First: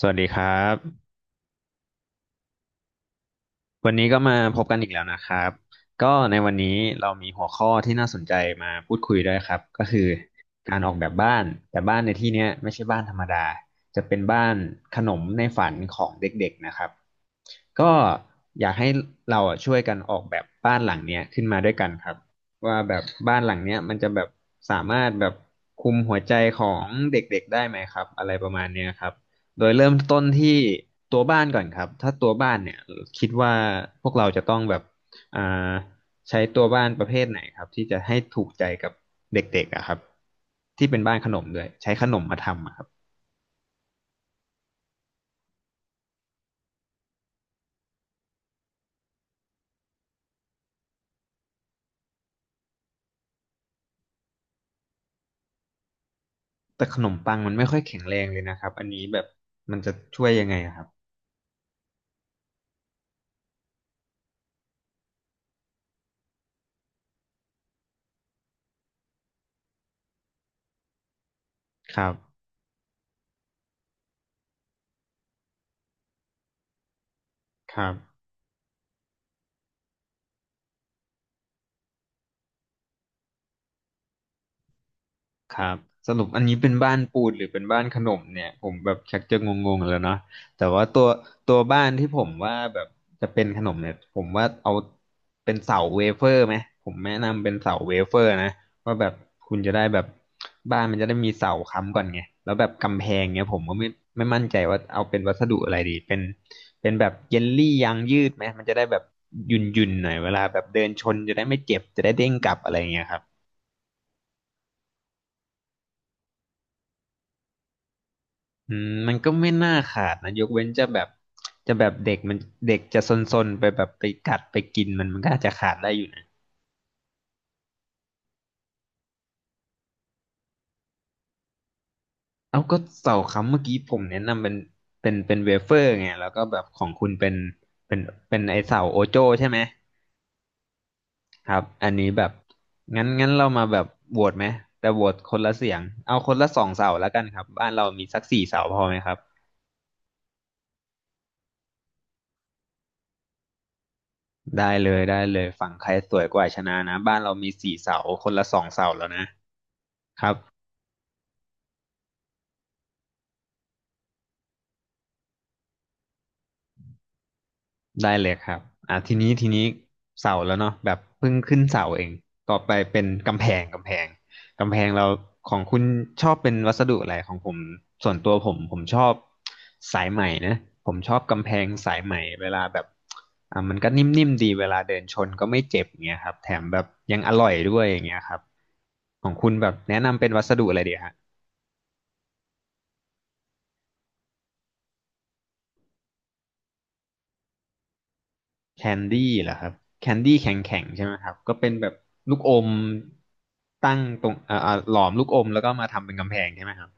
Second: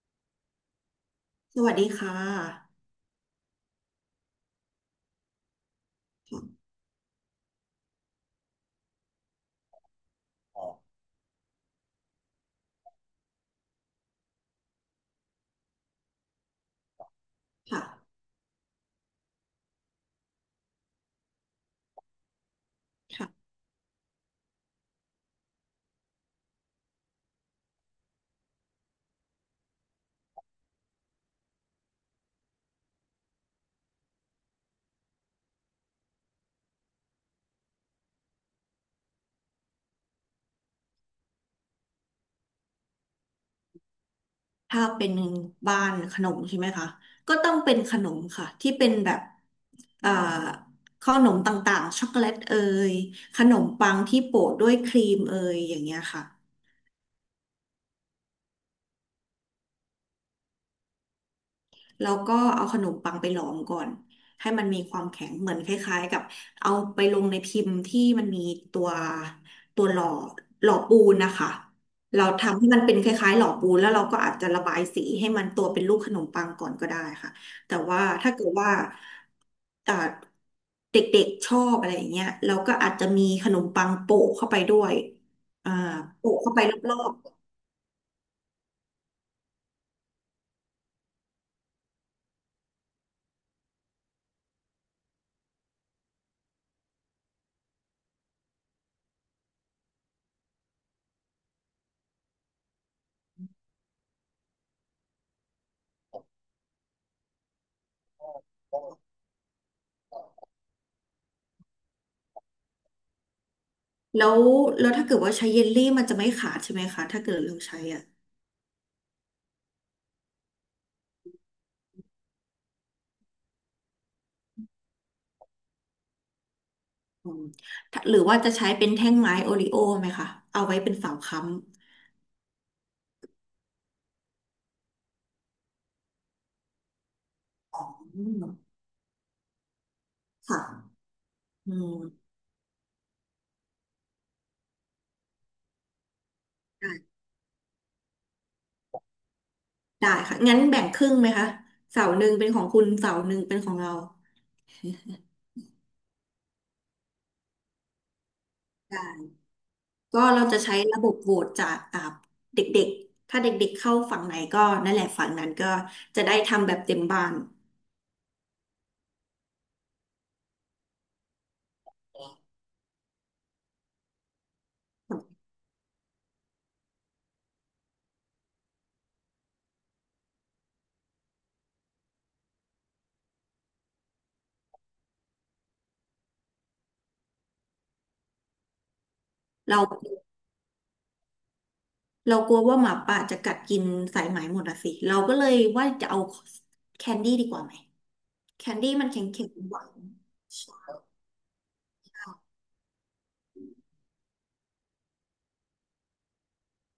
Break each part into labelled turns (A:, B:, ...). A: สวัสดีครับ
B: สวัสดีค่ะ
A: วันนี้ก็มาพบกันอีกแล้วนะครับก็ในวันนี้เรามีหัวข้อที่น่าสนใจมาพูดคุยด้วยครับก็คือการออกแบบบ้านแต่บ้านในที่เนี้ยไม่ใช่บ้านธรรมดาจะเป็นบ้านขนมในฝันของเด็กๆนะครับก็
B: ค่ะ
A: อยากให้เราอะช่วยกันออกแบบบ้านหลังเนี้ยขึ้นมาด้วยกันครับว่าแบบบ้าน
B: ค่ะ
A: หลังเนี้ยมันจะแบบสามารถแบบคุมหัวใจของเด็กๆได้ไหมครับอะไรประมาณเนี้ยครับ โดยเริ่มต้นที่ตัวบ้านก่อนครับถ้าตัวบ้านเนี่ยคิดว่าพวกเราจะต้องแบบอ่าใช้ตัวบ้านประเภทไหนครับที่จะให้ถูกใจกับเด็กๆอะครับที่เป็นบ้านขนมด้วยใช้ขนมมาทำอะครับ
B: ถ้าเป็นบ้านขนมใช่ไหมคะ ก็ต้องเป็นขนมค่ะที่เป็นแบบขอ่อขนมต่างๆช็อกโกแลตเอยขนมปังที่โปะด้วยครีมเอยอย่างเงี้ยค่ะ
A: แต่ขนมปังมันไม่ค่อยแข็งแรงเลยนะครับอันนี้แบบมันจะช่วยยังไงอะครับ
B: แล้วก็เอาขนมปังไปหลอมก่อนให้มันมีความแข็งเหมือนคล้ายๆกับเอาไปลงในพิมพ์ที่มันมีตัวตัวหล่อปูนนะคะ
A: ครั
B: เรา
A: บ
B: ทำให้มันเป็นคล้ายๆหล่อปูนแล้วเราก็อาจจะระบายสีให้มันตัวเป็นรูปขนมปังก่อนก็ได้ค่ะแต่
A: ครับ
B: ว่าถ้าเกิดว่าอ่าเด็กๆชอบอะไรอย่างเงี้ยเราก็อาจจะมีขนมปังโปะเข้าไปด้วย
A: ครั
B: อ่า
A: บสรุป
B: โปะ
A: อัน
B: เข้า
A: นี้
B: ไป
A: เป็น
B: ร
A: บ้า
B: อ
A: น
B: บ
A: ปูนหรือเป็นบ้านขนมเนี่ยผมแบบชักจะงงๆแล้วเนาะแต่ว่าตัวบ้านที่ผมว่าแบบจะเป็นขนมเนี่ยผมว่าเอาเป็นเสาเวเฟอร์ไหมผมแนะนำเป็นเสาเวเฟอร์นะว่าแบบคุณจะได้แบบบ้านมันจะได้มีเสาค้ำก่อนไงแล้วแบบกำแพงเนี่ยผมก็ไม่มั่นใจว่าเอาเป็นวัสดุอะไรดีเป็นแบบเยลลี่ยางยืดไหมมันจะได้แบบยุ่นๆหน่อยเวลาแบบเดินชนจะได้ไม่เจ็บจะได้เด้งกลับอะไรอย่างเงี้ยครับ
B: ๆแล้วถ้าเกิดว่าใช้เยลลี่มันจะไม่ขาดใช่ไหมคะถ้าเกิดเราใช้อ่ะ
A: อืมมันก็ไม่น่าขาดนะยกเว้นจะแบบเด็กมันเด็กจะซนๆไปแบบไปกัดไปกินมันมันก็อาจจะขาดได้อยู่นะ
B: อืมถ้าหรือว่าจะใช้เป็นแท่งไม้โอริโอไหมคะเอาไว้เป็นเสาค้ำ
A: เอาก็เสาค้ำเมื่อกี้ผมแนะนำเป็นเวเฟอร์ไงแล้วก็แบบของคุณเป็น
B: อื
A: เป็นไอ
B: ม
A: เสาโอโจ้ใช่ไหม
B: ค่ะ
A: ครับ
B: อื
A: อันนี้แบ
B: ม
A: บงั้นเรามาแบบโหวตไหมแต่โหวตคนละเสียงเอาคนละสองเสา
B: ได้
A: แล้วกันครับบ้านเรามีสักสี่เสาพอไหมครับ
B: ได้ค่ะงั้นแบ่งครึ่งไหมคะเสาหนึ่งเป็นของคุณเสาหนึ่งเป็นของเรา
A: ได้เลยได้เลยฝั่งใครสวยกว่าชนะนะบ้านเรามีสี่เสาคนละสองเสา
B: ได้
A: แล้วนะ
B: ก็
A: ครับ
B: เราจะใช้ระบบโหวตจากเด็กๆถ้าเด็กๆเข้าฝั่งไหนก็นั่นแหละฝั่งนั้นก็จะได้ทำแบบเต็มบ้าน
A: ได้เลยครับอ่ะทีนี้เสาแล้วเนาะแบบเพิ่งขึ้นเสาเองต่อไปเป็นกำแพงกำแพงกำแพงเราของคุณชอบเป็นวัสดุอะไรของผมส่วนตัวผมชอบสายไหมนะผมชอบกำแพงสายไหมเวลาแบบอ่ะมันก็นิ่มๆดีเวลาเดินชนก็ไม่เจ็บอย่างเงี้ยครับแถมแบบยังอร่อยด้วยอย่างเงี้ยครับของคุณแบบ
B: เรา
A: แนะนำเป็นวัสดุอะไรดีฮะ
B: เรากลัวว่าหมาป่าจะกัดกินสายไหมหมดอะสิเราก็เลยว่าจะเอาแคนดี้ดีกว่าไหมแคน
A: แค
B: ดี้
A: น
B: มันแข
A: ดี้
B: ็
A: เหร
B: ง
A: อค
B: ๆ
A: รับ
B: หวาน
A: แคนดี้แข็งแข็งใช่ไหมครับก็เป็นแบบลูกอมตั้งตรงหลอมลูกอมแล้วก็มาทำเป็นกำแพงใช่ไหมครับ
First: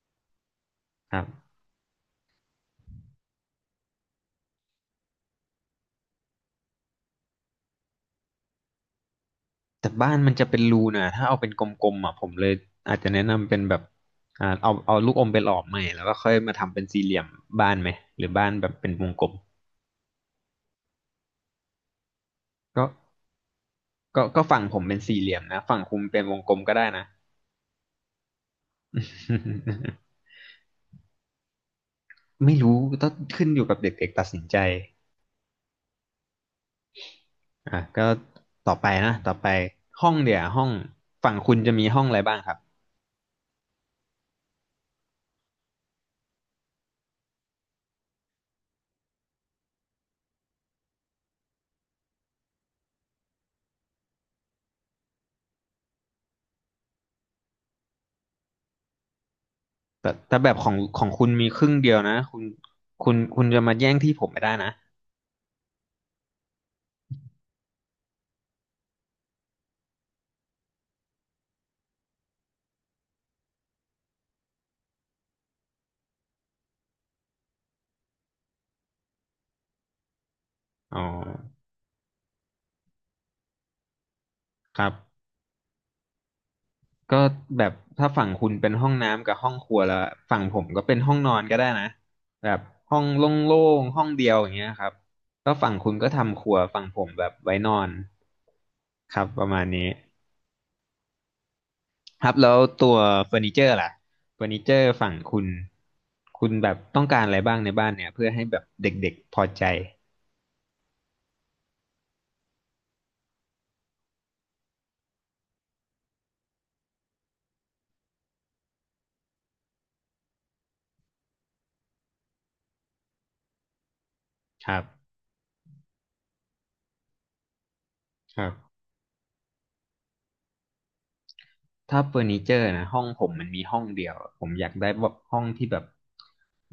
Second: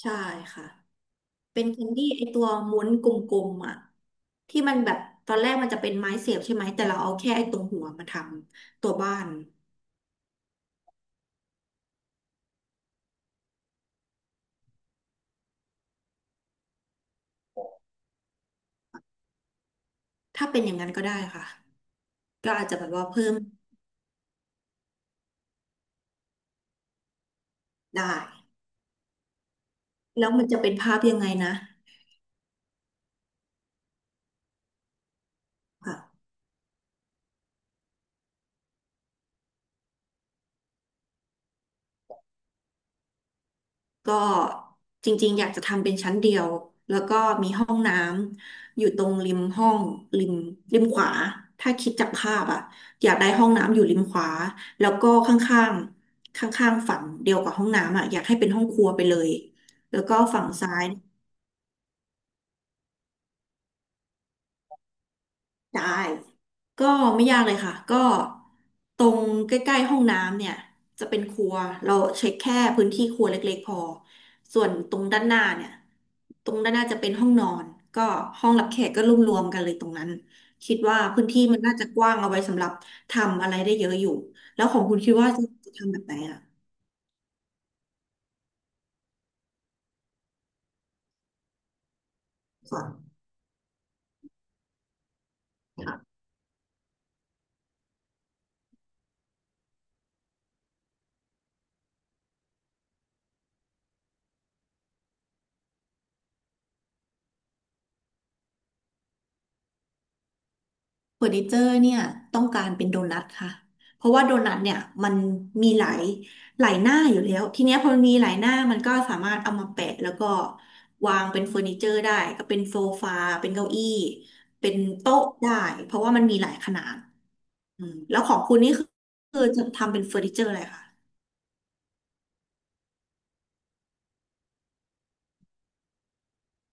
B: ใช่ค่ะ
A: ครับ
B: เป็นแคนดี้ไอตัวม้วนกลมๆอ่ะที่มันแบบตอนแรกมันจะเป็นไม้เสียบใช่ไหมแต่เราเอาแค่ไอตรงหัวมาทำตัวบ้าน
A: แต่บ้านมันจะเป็นรูนะถ้าเอาเป็นกลมๆอ่ะผมเลยอาจจะแนะนำเป็นแบบเอาลูกอมไปหลอมใหม่แล้วก็ค่อยมาทำเป็นสี่เหลี่ยมบ้านไหมหรือบ้านแบบเป็นวงกลม
B: ถ้าเป็นอย่างนั้นก็ได้ค่ะก็อาจจะแบ
A: ก็
B: บว่าเพิ่ม
A: ก็ฝั่งผมเป็นสี่เหลี่ยมนะฝั่งคุณเป็นวงกลมก็ได้นะ
B: ได้ แล้วมันจะเป็นภาพยังไงนะ
A: ไม่รู้ต้องขึ้นอยู่กับเด็กๆตัดสินใจ
B: ค่ะ
A: อ่ะก็ต่อไปนะต่อไปห้องเดี๋ยวห้องฝั่งคุณจะมีห้องอะไรบ้างครับ
B: ก็จริงๆอยากจะทำเป็นชั้นเดียวแล้วก็มีห้องน้ำอยู่ตรงริมห้องริมริมขวาถ้าคิดจากภาพอะอยากได้ห้องน้ำอยู่ริมขวาแล้วก็ข้างๆข้างๆฝั่งเดียวกับห้องน้ำอะอยากให้เป็นห้องครัวไปเลยแล้ว
A: แต่
B: ก็
A: แต่
B: ฝั่ง
A: แบบขอ
B: ซ้า
A: ง
B: ย
A: ของคุณมีครึ่งเดียวนะคุณจะมาแย่งที่ผมไม่ได้นะ
B: ได้ก็ไม่ยากเลยค่ะก็ตรงใกล้ๆห้องน้ำเนี่ยจะเป็นครัวเราเช็คแค่พื้นที่ครัวเล็กๆพอส่วนตรงด้านหน้าเนี่ยตรงด้านหน้าจะเป็นห้องนอนก็ห้องรับแขกก็รวมๆกันเลยตรงนั้นคิด
A: อ๋อ
B: ว่าพื้นที่มันน่าจะกว้างเอาไว้สำหรับทำอะไรได้เยอะอยู่แล้วข
A: ค
B: อง
A: รับ
B: คุณคิดว่าจะทำแบบไหนอ่ะ
A: ก็แบบถ้าฝั่งคุณเป็นห้องน้ำกับห้องครัวแล้วฝั่งผมก็เป็นห้องนอนก็ได้นะแบบ
B: ก่อน
A: ห้องโล่งๆห้องเดียวอย่างเงี้ยครับแล้วฝั่งคุณก็ทำครัวฝั่งผมแบบไว้นอนครับประมาณนี้ ครับแล้วตัวเฟอร์นิเจอร์ล่ะเฟอร์นิเจอร์ฝั่งคุณคุณแบบต้องการอะไรบ้างในบ้านเนี่ยเพื่อให้แบบเด็กๆพอใจ
B: เฟอร์นิเจอร์เนี่ยต้องการเป็นโดนัทค่ะเพราะว่าโดนัทเนี่ยมันมีหลายหน้าอยู่แล้วทีเนี้ยพอมีหลายหน้ามันก็สามารถเอามาแปะแล้วก็วางเป็นเฟอร์นิเจอร์ได้ก็เป็นโซฟาเป็นเก้าอี้
A: ค
B: เป็น
A: รับ
B: โต๊ะได้เพราะว่ามันมีหลายขนาดอืมแล้วขอ
A: ค
B: ง
A: รั
B: คุณนี่
A: บ
B: คือจะทำเป็นเฟอร์นิเจอร์อะไรคะ
A: ถ้าเฟอร์นิเจอร์นะห้องผมมันมีห้องเดียวผมอยากได้แบบห้องที่แบบ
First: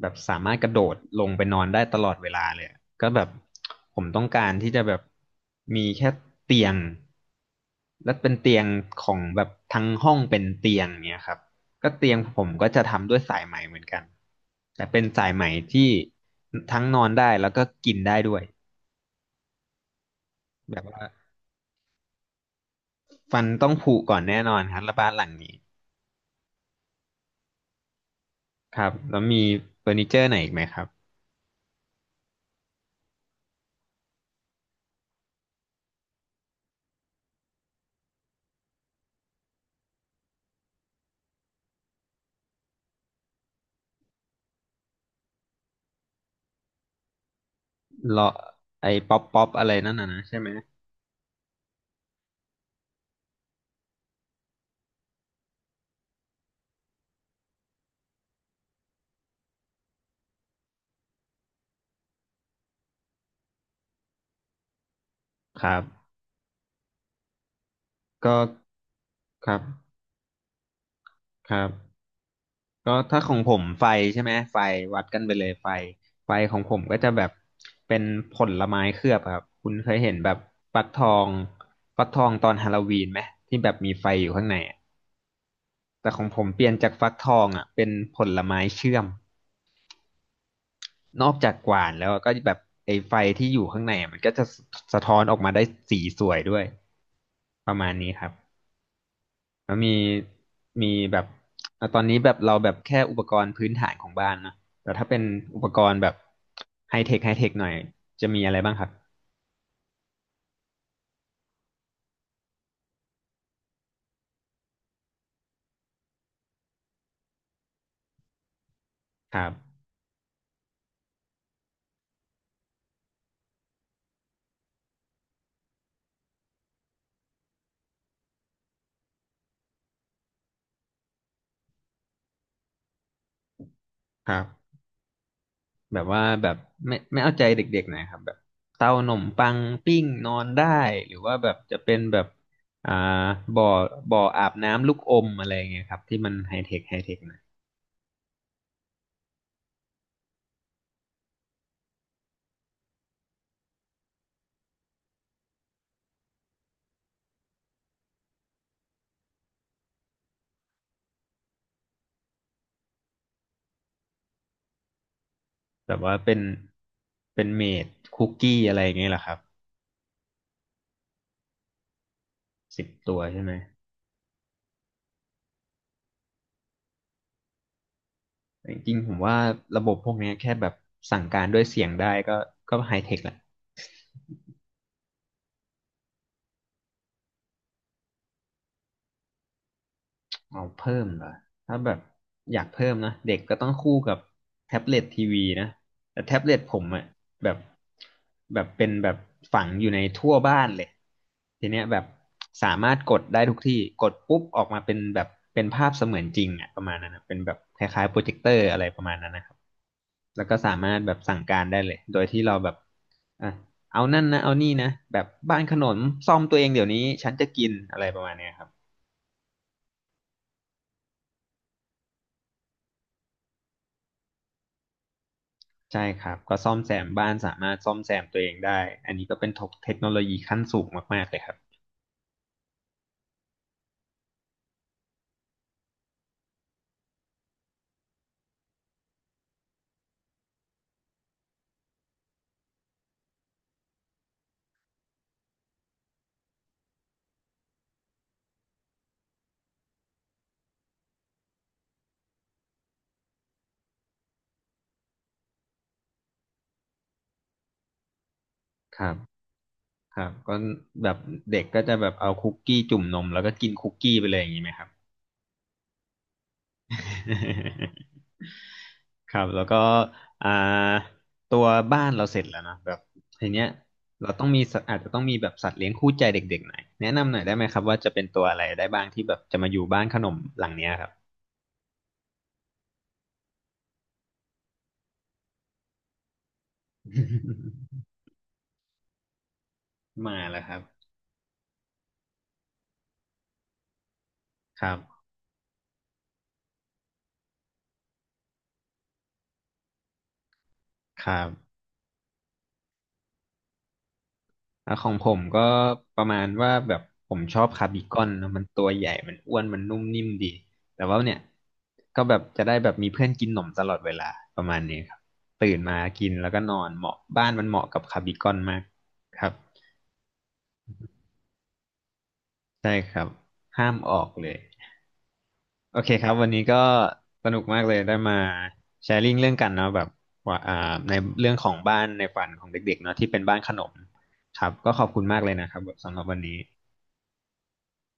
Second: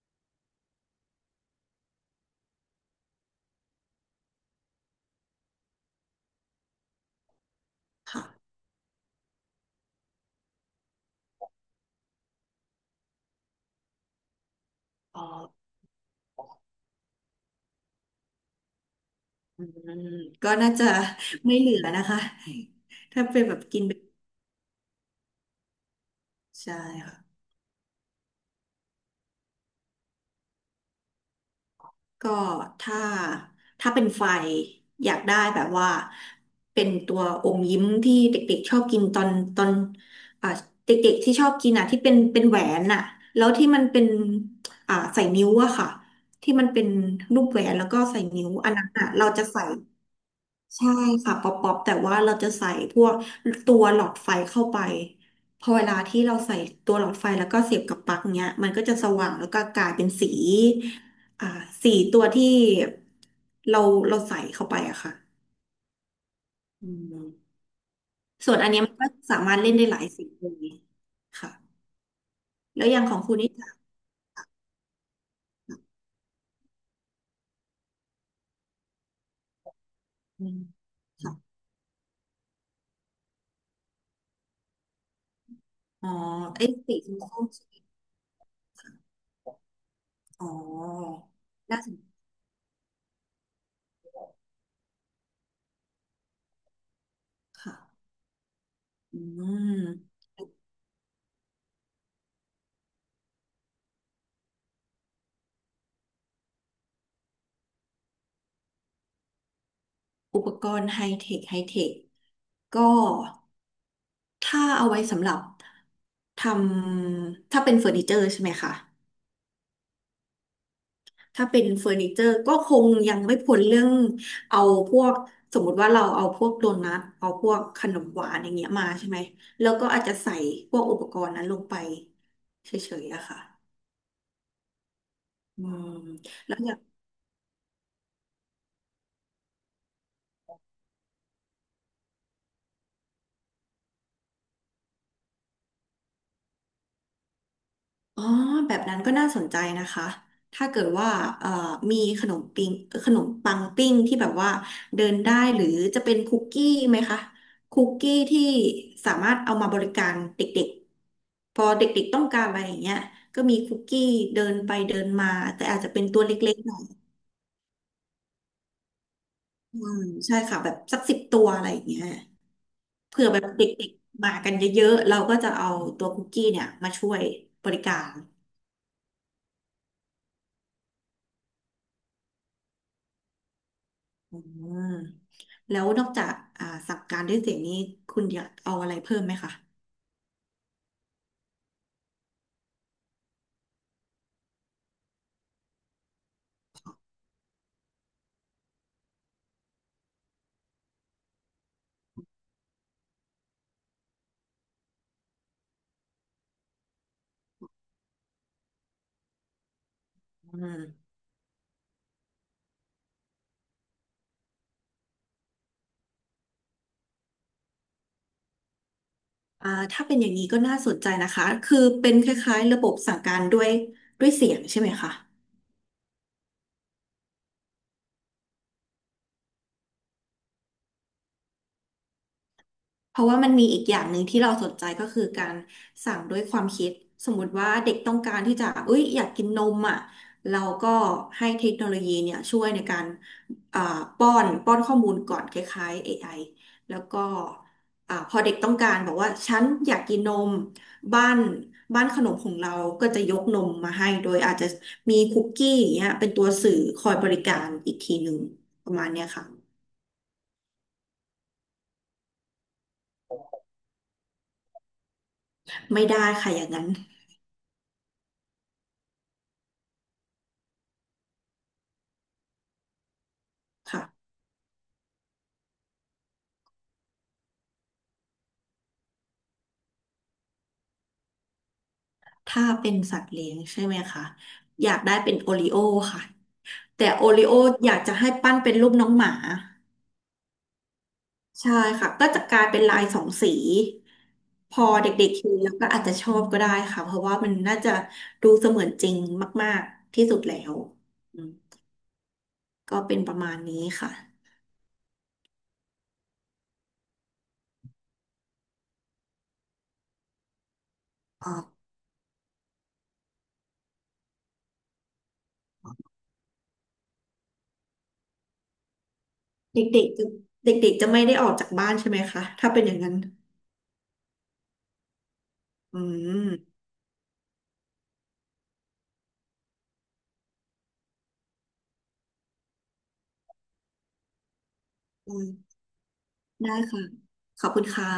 A: แบบสามารถกระโดดลงไปนอนได้ตลอดเวลาเลยอะก็แบบผมต้องการที่จะแบบมีแค่เตียงและเป็น
B: ค่ะ
A: เตียงของแบบทั้งห้องเป็นเตียงเนี่ยครับก็เตียงผมก็จะทำด้วยสายไหมเหมือนกันแต่เป็น
B: อ๋อ
A: สายไหมที่ทั้งนอนได้แล้วก็กินได้ด้วย
B: อืมก็น่า
A: แบบ
B: จะ
A: ว่า
B: ไม่เหลือนะคะถ้าเป็
A: ฟั
B: น
A: น
B: แบบ
A: ต้อง
B: กิน
A: ผุ
B: เป็น
A: ก่อนแน่นอนครับและบ้านหลังนี้
B: ใช่ค่ะ
A: ครับแล้วมีเฟอร์นิเจอร์ไหนอีกไหมครับ
B: ก็ถ้าเป็นไฟอยากได้แบบว่าเป็นตัวอมยิ้มที่เด็กๆชอบกินตอนตอนอ่าเด็กๆที่ชอบกินอ่ะที่เป็นแหวนอ่ะแล้วที่มันเป็นใส่นิ้วอะค่ะที่มันเป็นรูปแหวนแล้วก็ใส่
A: เลาะ
B: นิ้วอันนั้
A: ไอ้
B: นอ่ะ
A: ป๊อป
B: เรา
A: ป๊
B: จะ
A: อป
B: ใส่
A: อะไรนั่นน่ะนะใช่ไหม
B: ใช่ค่ะป๊อปป๊อปแต่ว่าเราจะใส่พวกตัวหลอดไฟเข้าไปพอเวลาที่เราใส่ตัวหลอดไฟแล้วก็เสียบกับปลั๊กเนี้ยมันก็จะสว่างแล้วก็กลายเป็นสีอ่าสีตัวที่เราเราใส่เข้าไปอะค่ะ
A: ครับ
B: อืม
A: ก็
B: ส่วนอันเนี้ยมันก็สา
A: ค
B: มา
A: รั
B: รถเล่นได้
A: บ
B: หลายสีเลยค่ะ
A: ครับ
B: แล้ว
A: ก็
B: อย่างขอ
A: ถ้า
B: ง
A: ข
B: คุ
A: อ
B: ณ
A: ง
B: นี่
A: ผม
B: จะ
A: ไฟใช่ไหมไฟวัดกันไปเลยไฟไฟของผมก็จะแบบเป็นผลไม้เคลือบครับคุณเคยเห็นแบบ
B: อืม
A: ฟักทอง
B: ค่ะ
A: ฟักทองตอนฮาโลวีนไหมที่แบบมีไฟอยู่ข้างในอะ
B: อ๋อ
A: แต่ของผมเป
B: ไอ้
A: ลี่ยนจาก
B: สี
A: ฟั
B: ช
A: ก
B: ม
A: ทอ
B: พู
A: ง
B: ใช่ไหม
A: เป็นผลไม้เชื่อ
B: คะ
A: ม
B: อ๋อ
A: นอกจากห
B: น่า
A: วา
B: ส
A: น
B: นใจ
A: แล้วก็แบบไอ้ไฟที่อยู่ข้างในอะมันก็จะสะท้อนออกมาได้สีสวยด้วยป
B: ค่ะ
A: ระมาณนี้ครับ
B: อื
A: แล้วมี
B: ม
A: มีแบบตอนนี้แบบเราแบบแค่อุปกรณ์พื้นฐานของบ้านนะแต่ถ้าเป็นอุปกรณ์แบบไฮเทคไฮเทคหน่อยจะมีอะไรบ้างครับ
B: อุปกรณ์ไฮเทคไฮเทค ก็ถ้าเอาไว้สำหรับทำถ้าเป็นเฟอร์นิเจอร์ใช่ไหมคะ
A: ครับ
B: ถ้าเป็นเฟอร์นิเจอร์ก็คงยังไม่พ้นเรื่องเอาพวกสมมุติว่าเราเอาพวกโดนัทเอาพวกขนมหวานอย่างเงี้ยมาใช่ไหมแล้วก็อาจจะใส่พวกอุปกรณ์นั้นลงไปเฉยๆอะค่ะ
A: ครับ
B: อืม
A: แบบว่าแบ
B: แล้
A: บ
B: วอย่าง
A: ไม่เอาใจเด็กๆหน่อยครับแบบเตาหนมปังปิ้งนอนได้หรือว่าแบบจะเป็นแบบอ่าบ่อบ่ออาบน้ำลูกอมอะไรอย่างเงี้ยครับที่มันไฮเทคไฮเทคหน่อย
B: อ๋อแบบนั้นก็น่าสนใจนะคะ ถ้าเกิดว่าเอ่อมีขนมปิ้งขนมปังปิ้งที่แบบว่าเดินได้หรือจะเป็นคุกกี้ไหมคะคุกกี้ที่สามารถเอามาบริการเด็กๆพอเด็กๆต้องการอะไรอย่างเงี้ยก็มีคุกกี้เดินไปเดินมาแต่อาจจะ
A: แบบ
B: เป็น
A: ว่า
B: ตัว
A: เป็น
B: เล็กๆหน่อย
A: เมดคุกกี้อะไรอย่างเงี้ยเหรอครับ
B: อืมใช่ค่ะแบบสักสิบตัวอะไรอย่างเงี้ย
A: 10 ตัว
B: เผื่อแบ
A: ใช่
B: บ
A: ไหม
B: เด็กๆมากันเยอะๆเราก็จะเอาตัวคุกกี้เนี่ยมาช่วยบริการ
A: แต่จริงๆผมว่าระบบพวกเนี้ยแค่แบบสั่งการด้วยเสียงได้ก็ไฮเทคละ
B: อืม แล้วนอกจากสั่งการด้วยเสียงนี้คุณอยากเอาอะไรเพิ่มไหมคะ
A: เอาเพิ่มเหรอถ้าแบบอยากเพิ่มนะเด็กก็ต้องคู่กับแท็บเล็ตทีวีนะแต่แท็บเล็ตผมอะแบบเป็นแบบฝังอยู่ในทั่วบ้านเลยทีเนี้ยแบบสามารถกดได้ทุกที่กดปุ๊บออกมาเป็นแบบเป็นภาพเสมือนจริงอะประมาณนั้นนะเป็นแบบคล้ายๆโปรเจคเตอร์อะไรประมาณนั้นนะครับแล้วก็
B: อื
A: สามารถ
B: ม
A: แบบสั่งการได้เลยโดยที่เราแบบอ่ะเอานั่นนะเอานี่นะแบบบ้านขนมซ่อมตัวเองเดี๋ยวนี้ฉันจะกินอะไรประมาณเนี้ยครับ
B: ถ้าเป็นอย่างนี้ก็น่าสนใจนะคะคือเป็นคล้ายๆระบบสั่งการด้วยเสียงใช่ไหมคะ
A: ใช่ครับก็ซ่อมแซมบ้านสามารถซ่อมแซมตัวเองได้อันนี้ก็เป็นเทคโนโลยีขั้นสูงมากๆเลยครับ
B: เพราะว่ามันมีอีกอย่างหนึ่งที่เราสนใจก็คือการสั่งด้วยความคิดสมมติว่าเด็กต้องการที่จะเอ้ยอยากกินนมอ่ะเราก็ให้เทคโนโลยีเนี่ยช่วยในการอ่าป้อนข้อมูลก่อนคล้ายๆ AI แล้วก็พอเด็กต้องการบอกว่าฉันอยากกินนมบ้านบ้านขนมของเราก็จะยกนมมาให้โดยอาจจะมีคุกกี้อย่างเงี้ยเป็นตัวสื่อคอยบริการอีกทีหนึ่งประ
A: ค
B: มาณ
A: รับ
B: เนี้ยค่ะ
A: ครับก็แบบเด็กก็จะแบบเอาคุกกี้จุ่มนมแล้วก็กินคุกกี้ไปเลยอย่างนี้ไหมครับ
B: ไม่ได้ค่ะอย่างนั้น
A: ครับแล้วก็อ่าตัวบ้านเราเสร็จแล้วนอะแบบทีเนี้ย
B: ค่ะ
A: เราต้องมีสัตว์อาจจะต้องมีแบบสัตว์เลี้ยงคู่ใจเด็กๆหน่อยแนะนำหน่อยได้ไหมครับว่าจะเป็นตัวอะไรได้บ้างที่แบบจะมาอยู่บ้านขนมหลังเนี้ยครับ
B: ถ้าเป็นสัตว์เลี้ยงใช่ไหมคะอยากได้เป็นโอริโอค่ะแต่โอริโออยากจะให้ปั้นเป็นรูปน้องหมา
A: มาแล้วครับ
B: ใช่ค่ะก็จะกลายเป็นลายสองสีพ
A: ค
B: อ
A: รับ
B: เด็กๆเห็นแล้วก็อาจจะชอบก็ได้ค่ะเพราะว่ามันน่าจะดูเสมือนจริงมากๆที่สุดแล้ว
A: ค
B: อื
A: รับ
B: มก็เป็นประมาณนี้ค่ะ
A: ของผมก็ประมาณว่าแบบผมชอบคาร์บีคอนนะมันตัวใหญ่มันอ้วนมันนุ่มนิ่มดีแต่ว่าเนี่ย
B: อ่า
A: ก็แบบจะได้แบบมีเพื่อนกินหนมตลอดเวลาประมาณนี้ครับตื่นมากินแล้วก็นอนเหมาะบ้านมันเหมาะกับคาร์บีคอนมากครับ
B: เด็กๆจะเด็กๆจะไม่ได้ออกจากบ้านใช่ไหมคะถ้าเป็นอ
A: ใช่
B: ย่างนั้
A: ค
B: น
A: รับห้ามออกเลย
B: อื
A: โอเคครับวันนี้
B: ม
A: ก็สนุกมากเลยได้มาแชร์ลิงเรื่องกันเนาะแบบว่าในเรื่องของบ้านในฝันของเด็กๆเนาะที่เป็นบ้านขนมครับก็ขอบคุณ
B: อื
A: มากเลยนะค
B: ม
A: รับสำหรับวันนี้
B: ได้ค่ะขอบคุณค่ะ